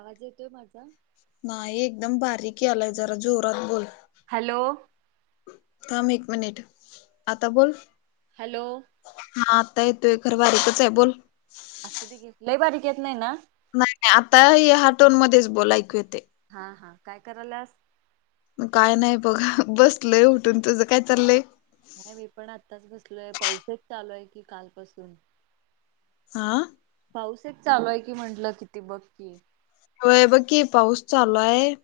आवाज येतोय माझा नाही एकदम बारीक आलाय जरा जोरात बोल हॅलो. थम एक मिनिट आता बोल हॅलो. हा आता येतोय घर बारीकच आहे बोल. असुदे घे लई बारीक येत नाहीय ना? नाही नाही आता ह हाटोण मध्येच बोला ऐकू येते. हा, हा काय करायल्यास? काय नाही बघा बसलय उठून तुझं काय चाललंय नाही मी पण आत्ताच बसलोय पाऊसच चालू आहे की कालपसून. हा. पाऊस एक चालूय की म्हंटलं किती बघकी होय बकी पाऊस चालू आहे.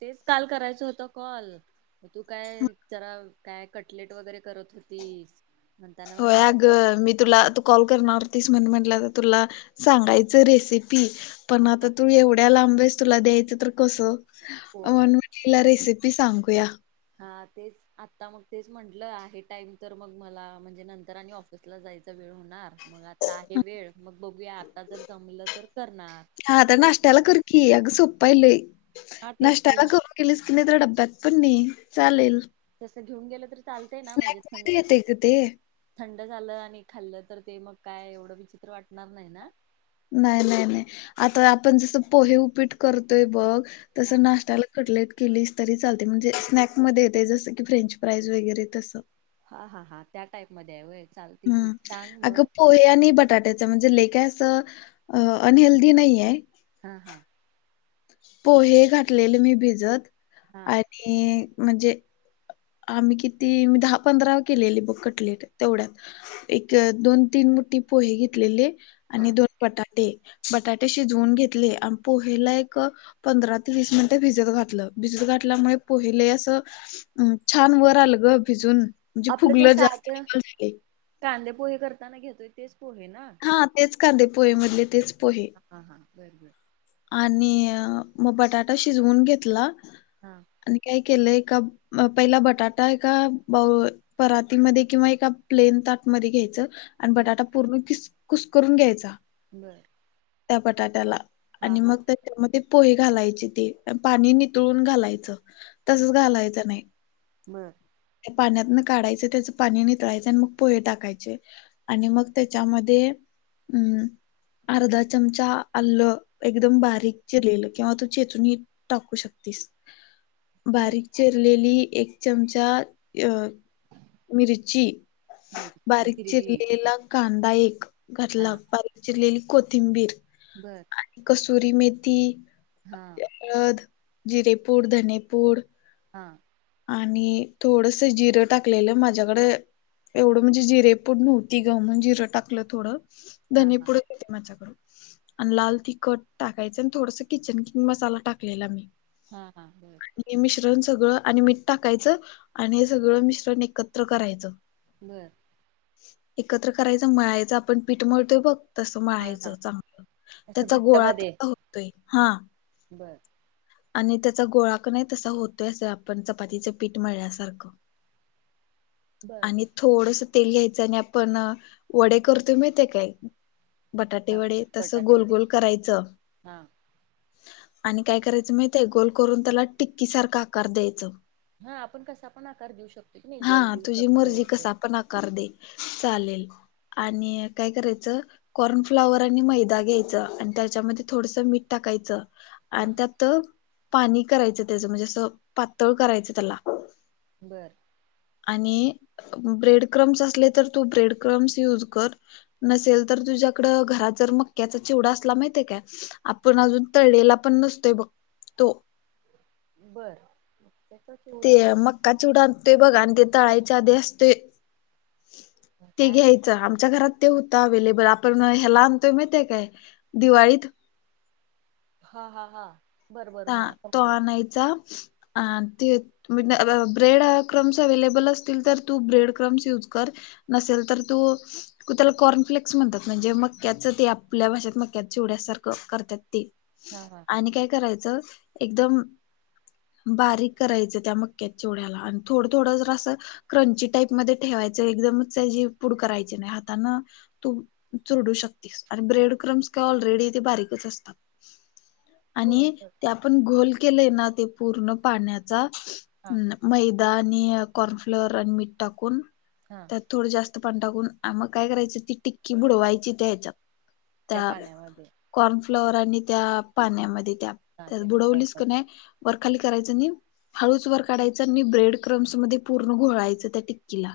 तेच काल करायचं होतं कॉल. तर तू काय जरा काय कटलेट वगैरे करत होतीस. म्हणताना मग म्हंटलं कस. तु कल करणार म्ह तुला सांगयच रेसीपी. पण हा आता तू एवढ्या लांबेस तुला द्यायचं तर कसं होय म्हण तिला रेसिपी सांगूया. हा तेच. आता मग तेच म्हंटलं आहे टाइम तर मग मला म्हणजे नंतर आणि ऑफिसला जायचा वेळ होणार. मग आता आहे वेळ मग बघूया आता जर जमलं तर करणार हा आता ते नाश्त्याला कर कि अग सोपय लई हा तेच नष्टा की मग. केलीस कि नाही डब्यात पण नाही चालेल. तसं घेऊन गेलं तररी चालतंय ना म्हणजे स्नॅक्स मध्ये थंडी. येते ग ते. थंड झालं आणि खाल्लं तर ते मग काय एवढं विचित्र वाटणार नाही ना. नाही नाही नाही आता आपण जस पोहे उपीट करतोय बघ तस हा. नाश्त्याला. कटलेट किलीस तरी चालते म्हणजे स्नॅक मध्ये येते जसं की फ्रेंच फ्राईज वगैरे तसं. हा हा हा त्या टाईप मध्ये आहे वय चाल त गीत हम्म टांग अगं मग. पोहे आणि बटाट्याच म्हणजे ले काय असं अनहेल्दीी नाही आहे. हा हा. पोहे घातलेले मी भिजत हा आणि म्हणजे. आम्ही किती मी दहा पंधरा केलेली बुक कटली तेवढ्यात. एक दोन तीन मोठ पोहे घेतलेले आणि हा. दोन. बटाटे बटाटे शिजवून घेतले आणि पोहेला एक. पंधरा ते वीस मिनिटे भिजत घातलं भिजत घातल्यामुळे पहिले असं. छान वर आलं ग भिजून म्हणजे आपलं ते फुगल जास्त साधं वल झाले. कांदे पोहे करताना घेतोय तेच पोहे ना. हा तेच कांदे पोहेमधले तेच पोहे. हा हा बरं बरं. आणि मग बटाटा शिजवून घेतला. हा. आणि काय केलंय का पहिला बटाटा आहे का बा. परातीमध्ये किंवा एका प्लेन ताटमध्ये घ्यायचं. आणि हम्म बटाटा पूर्ण किस कुस करून घ्यायचा. बरं, त्या बटाट्याला, आणि मग त्यामध्ये, पोहे घालायचे ते पाणी नितळून घालायचं, तसच घालायचं नाही. बरं, पाण्यातन काढायचं, त्याचं पाणी नितळायचं, आणि मग पोहे टाकायचे. आणि मग, त्याच्यामध्ये अम् अर्धा चमचा अल्लं, एकदम बारीक चिरलेलं किंवा तो चेचून टाकू शकतीस. [inaudible] बारीक चिरलेली, एक चमचा अ मिरची, मिरची बारीक हिरवी चिरलेला कांदा एक. हा घातला, बारीक चिरलेली कोथिंबीर. बरं, आणि, कसुरी मेथी, हा, हळद, जिरेपूड, धनेपूड, हां, आणि थोडस, जिरं टाकलेलं माझ्याकडे एवढं म्हणजे, जिरेपूड नव्हती ग म्हणून जिरं टाकलं थोडं, हा हा धनेपुड, येते, माझ्याकडे आणि, लाल तीखट टाकायचं, आणि थोडस किचन किंग मसाला टाकलेला मी. हा, हा, बर, हे मिश्रण सगळं, आणि मीठ टाकायचं, आणि हे सगळं मिश्रण एकत्र करायचं. बरं, एकत्र करायचं, मळायच आपण पीठ मळतोय बघ. तस हा हा मळायचं, चांगलं असं त्याचा गोळा तयार होतोय, हा. बरं, आणि, त्याचा गोळा कनीनाही तसा होतोय, अस आपण चपातीच पीठ मळल्यासारखं. बर आणि थोडस तेल घ्यायचं, आणि आपण वडे करतोय माहितेय काय? बटाटे हा वडे, तसं बटाटे वडे गोलगोल करायचं. हा आणि काय करायचं माहीतीय आहे, गोल करून त्याला टिक्कीसारखा आकार द्यायचं. हा, आपण कसा पण आकार देऊ शकतो, की नाही गोल हा बील, तुझी मर्जी कसा पण आकार दे, चालेल आणि काय करायचं. कॉर्नफ्लावर आणि मैदा घ्यायच, आणि त्याच्यामध्ये थोडसं मीठ टाकायचं. हा आणि, त्यात पाणी करायचं त्याचं, म्हणजे असं पातळ करायचं त्याला. बरं, आणि, ब्रेड क्रम्स असले तर, तू ब्रेड क्रम्स यूज कर. नसेल तर, तुझ्याकडं घरात जर मक्याचा चिवडा असला, माहितीय काय. आपण, अजून तळेला पण नसतोय बघ तो. बरं, ते, मक्का चिवडा आणतोय बघ, आणि ते तळाईच्या आधी असतोय. ते काय आठ- घ्याय - चा आमच्या घरात, ते होत अव्हेलेबल, आपण ह्या ल आणतोय माहितीय काय दिवाळीत. हा, हा, हा, बर बर हा तो, समजलं आणायचा अ ते ब्रेड क्रम्स अव्हेलेबल, असतील तर तू ब्रेड क्रम्स युज कर. नसेल, तर तू कु त्याला, कॉर्नफ्लेक्स म्हणतात, म्हणजे मक्याचं ते आपल्या भाषेत मक्या चेवड्यासारखं करतात ते. हा हा हा आणि काय करायचं, एकदम बारीक करायचं, त्या मक्क्याच्या चिवड्याला, आणि थोडं थोडं जड असं. क्रंची टाईप मध्ये ठेवायचं, एकदमच त्याची पुड करायची नाही हातान. तू चुडू शकतेस, आणि ब्रेड क्रम्स काय ऑलरेडी ते बारीकच असतात. [inaudible] आणि होय ते, आपण घोल केलंय ना ते, पूर्ण पाण्याचा हा अ मैदा, आणि कॉर्नफ्लवर, आणि मीठ टाकून, हा, त्यात थोडं जास्त पाण टाकून, आ मग काय करायचं ती टिक्की बुडवायची हच्यात, त्या, कॉर्नफ्लॉवर आणि त्या पाण्यामध्ये, त्या हा त्या बुडवलीस मिश्रणमध्ये कनाय, वरखाली करायचं आणि हळूच वर काढायचं, आणि ब्रेड क्रम्स मध्ये पूर्ण घोळायचं, त्या टिक्कीला.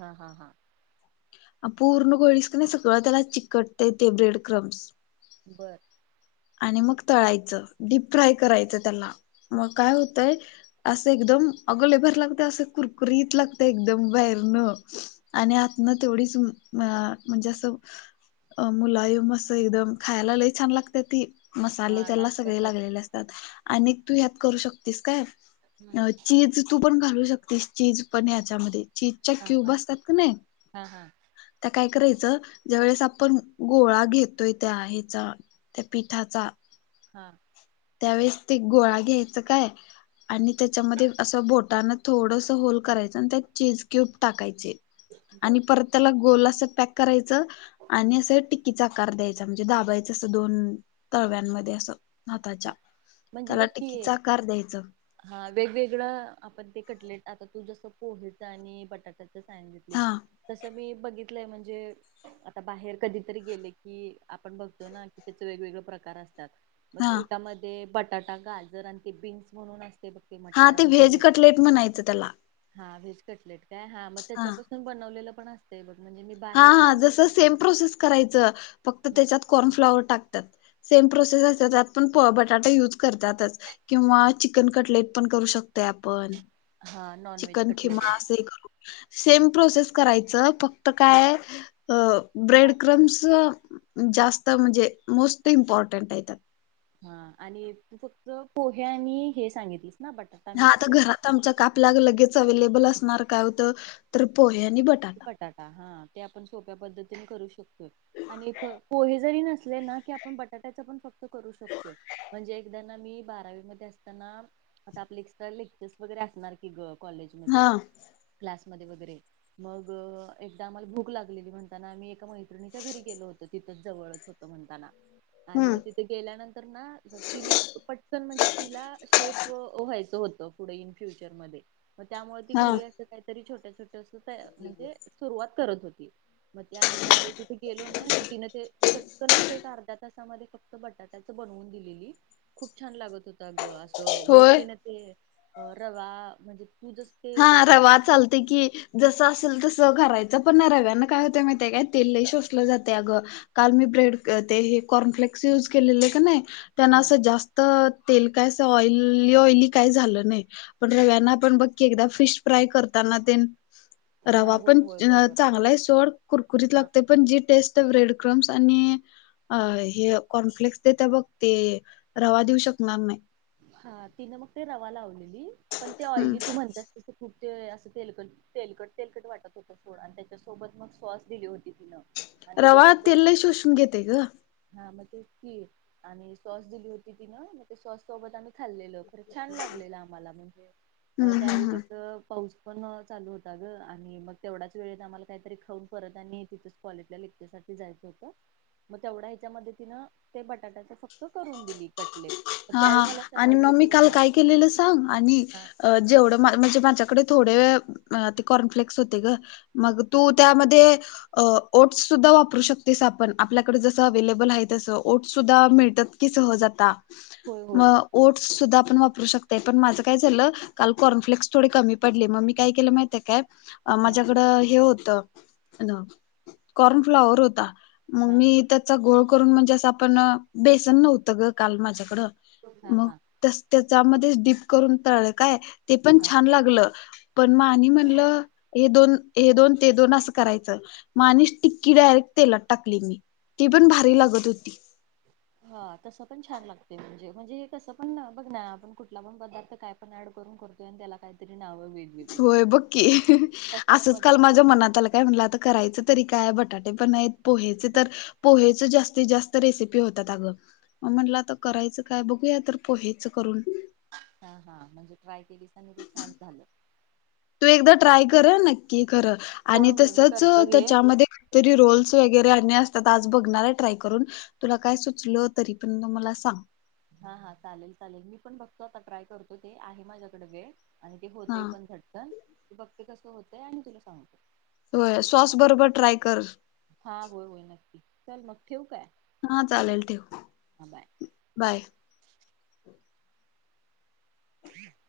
हा, हा, हा, पूर्ण घोळीस का नाही, सगळं त्याला चिकटतय, ते ब्रेड क्रम्स, बरं, आणि मग, तळायचं डीप फ्राय करायचंत्याला, मग काय होतंय, असं एकदम अग लईभारी लागत, असं कुरकुरीत लागतं, एकदम बाहेरनं, आणि आतन, तेवढीच अ म्हणजे असं, मुलायम असं एकदम, खायला लई छान लागत्या ती. मसाले हा त्याला सगळे नाश्त्यासाठी लागलेले, असतात आणि तू ह्यात करू शकतेस काय, हम्म अ चीज, तू पण घालू शकतेस, चीज पण याच्यामध्ये, चीजच्या हा क्यूब हा असतात का नाही, हा, हा, त्या काय करायचं, ज्या वेळेस आपण गोळा घेतोय त्या ह्याचा, त्या पिठाचा, हा, त्यावेळेस ते गोळा घ्यायचं काय, आणि त्याच्यामध्ये असं बोट बोटान थोडंसं होल करायचा, आणि त्यात चीज कि्युब टाकायची आणि, बर त्याला गोल अस, पॅक करायचं हम्म. आणि अस टिकीचा आकार द्यायचा म्हणजे, दाबायच असं दोन तळव्यांमध्ये असं, त्याच्या, हा. म्हणजे बघकि, हा, वेगवेगळं आपण ते कटलेट आता, तू जस कोबिच आणि बटाटा सांगितली, हा तसं मी बघितलंय म्हणजे, आता, बाहेर कधीतरी गेले की आपण बघतो ना, कि त्याच वेगवेगळे प्रकार असतात. मग, हा एकामध्ये बटाटा, गाजर आणि ते बीन्स, म्हणून असतय बघ, हा, मटार ते व्हेज वगैरे कटलेट म्हणायचं त्याला. हा, व्हेज कटलेट काय, हा मग त्याच्यापासून बनवलेलं पण असत बघ म्हणजे, हा, बाहेर हा, खाल्ले. जसं सेम प्रोसेस करायचं, फक्त त्याच्यात कॉर्नफ्लॉवर टाकतात. सेम प्रोसेस असत, त्यात पण प बटाटे यूज करतातच. किंवा, चिकन कटलेट पण करू शकतय आपण. हा नॉन व्हेज चिकन कटलेट खीमा अस, कर सेम प्रोसेस करायच फक्त फक्त काय, ब्रेड क्रमस, जास्त म्हणजे मोस्ट इम्पॉर्टंट आहे त्या- हा आणि तू फक्त पोहे आणि हे सांगितलीस ना हा आता मिक्सर घरात आमच्या कापल्या लगेच अवे्लेबल असणार काय होत तर पोहे आणि बट- बटाटा हा ते आपण सोप्या पद्धतीने करू शकतोय. आणि पोहे जरी नसले ना की आपण बटाट्याच पण फक्त करू शकतोय. म्हणजे एकदा ना मी बारावीमध्येध्ये असताना आता आपले एस्ट लेक्चर्स वगैरे असतात. कि ग कॉलेजमध्ये हा क्लासमध्ये वगैरे, मग एकदा आम्हाला भूक लागलेली म्हणताना आम्ही एका मैत्रिणीच्या घरी गेलो होतो तिथ जवळच होत म्हणताना आणि हम्म मग [inaudible] ते गेल्यानंतर ना तिनं पटकन म्हणजे तिला शेफ व व्हायचं होतं. पुढ इन फ्युचरमध्ये [inaudible] त्यामुळ ती हा घरी असं काय तरी छोट छोट अस तयार म्हणजे सुरुवात करत होती. मग ते आम्ही ज्यावेळी तिथ गेलो ना की तिनं ते चटकन असं एक अर्ध्या तासामध्ये फक्त बटाट्याच बनवून दिलेली. खूप छान लागत होता ग असं वरत होय [inaudible] ने [inaudible] ते रवा म्हणजे तू जस. ते हा [inaudible] वार चालतय की जसं असेल तसं घरायचं पण ना रव्याना काय होत माहितेय काय तेल शोषलं जाते अगं. काल मी ब्रेड ते कॉर्नफ्लेक्स यूज केलेले का नाय त्यांना हा असं जास् तअ तेल काय असं ऑइलइ ऑइली काय झालं नाय पण्यांना आपण बघ. केकदा फिश फ्राय करताना ते हा रवा होय पण होय [inaudible] बरोबर चांगलाय सोड कुरकुरीत हा लागत पण जी टेस्ट [inaudible] ब्रेड क्रम्स आणि-अ अ हे कॉन्फ्लीक्स देतय बघ ते रवा देऊ शकणार नाय. हा तिनं मग ते रवा लावलेली पण ते हम्म ऑइली तू म्हणतस ते खूप ते असं तेलकट तेलकट तेलकट वाटत होतं सोड आणि त्याच्यासोबत मग सॉस दिली होती तिनं आणि रवा गरम तेल गरम लई शोषून घेतंय गं. हा मग ते ती आणि सॉस दिली होती तिनं मग ते सॉस सोबत आम्ही खाल्लेलो तर छान लागलेलं आम्हाला म्हणजे हम्म हम्म त्यावेळी हम्म. कसं. पाऊस पण अ चालू होता ग आणि मग तेवढाच वेळेत आम्हाला काय तरी खाऊन परत आणि तिथंच. कॉलेतल्या लेक्चरसाठी जायचं होत मग तेवढा ह्याच्या मदतीनं ते बटाट्याच फक् त करून दिली कटलेट हा त्यावेळी हा मला आणि समजले मग की मी काल बाबा काय केलेलं सांग आणि हा अ जेवढं म मन म्हणजे माझ्याकडे थोडे [inaudible] ते कॉर्नफ्लेक्स होते ग. मग हा तू त्यामध्ये अ ओट्सुद्धा वापरू शकतेस आपण आपल्याकड जसं अवे्लेबल आहे तसं ओट्सुद्धा मिळत्यात. की सहजता होय म होय ओट्स सुद्धा आपण वापरू शकते पण माझं काय झालं. काल कॉर्नफ्लेक्स थोडी कमी पडलली मग मी काय केलं माहिती ये का? हा माझ्याकडं हे होतं [inaudible] कॉर्न फ्लावर होता. मग हा मी त्याचा गोळ करून म्हणजे असं आपण अ बेसन नव्हतं ग काल माझ्याकडं मग [unintelligible] तस त्याच्यामध्ये डीप करून तळलं काय ते पण हा छान लागलं. पण मानी म्हणलं हे दोन हे दोन ते दोन असं करायचं. मा आणिस टिक्की डायरेक्ट तेला. त टाकली मी ती पण भारी लागत होती हा तसं पण छान लागते म्हणजे म्हणजे हे कसं पण अ बघ ना आपण कुठला पण पदार्थ काय? पण ऍड करून करतोय आणि त्याला काय तरी नाव दि [inaudible] होय बक्की [unintelligible] असंच मध्ये काल असते. माझ्या मनात आलं. काय म्हटलं आता करायचं तरी काय बटाटे पण नाय त पोहेच तर. पोहेच जास्तीत जास्त रेसिपी होतात अगं. म्हटलं आता करायचं काय बघूया तर पोहायचं करून. अ हा म्हणजे ट्राय केली [unintelligible] ते छान झालं. तू एकदा ट्राय कर अ नक्की कर होय आणि होय मी तसच करतो घे. त्याच्यामध्ये. तरी रोल्स वगैरे अन्य असतात आज बघणार एय ट्राय करून. तुला काय सुचलं तरी पं [unintelligible] मला सांग. हा हा चालेल चालेल मी पण बघतो आता ट्राय करतो ते आहे माझ्याकड वेळ आणि ते हा होतेय पण गट्टन ते बघते कसं होतय आणि तुला सांगतो. होय सॉस बरोबर ट्राय कर. हा होय होय नक्की चल मग ठेवू काय. हा चालेल ठेव हा बाय. बाय. [unintelligible]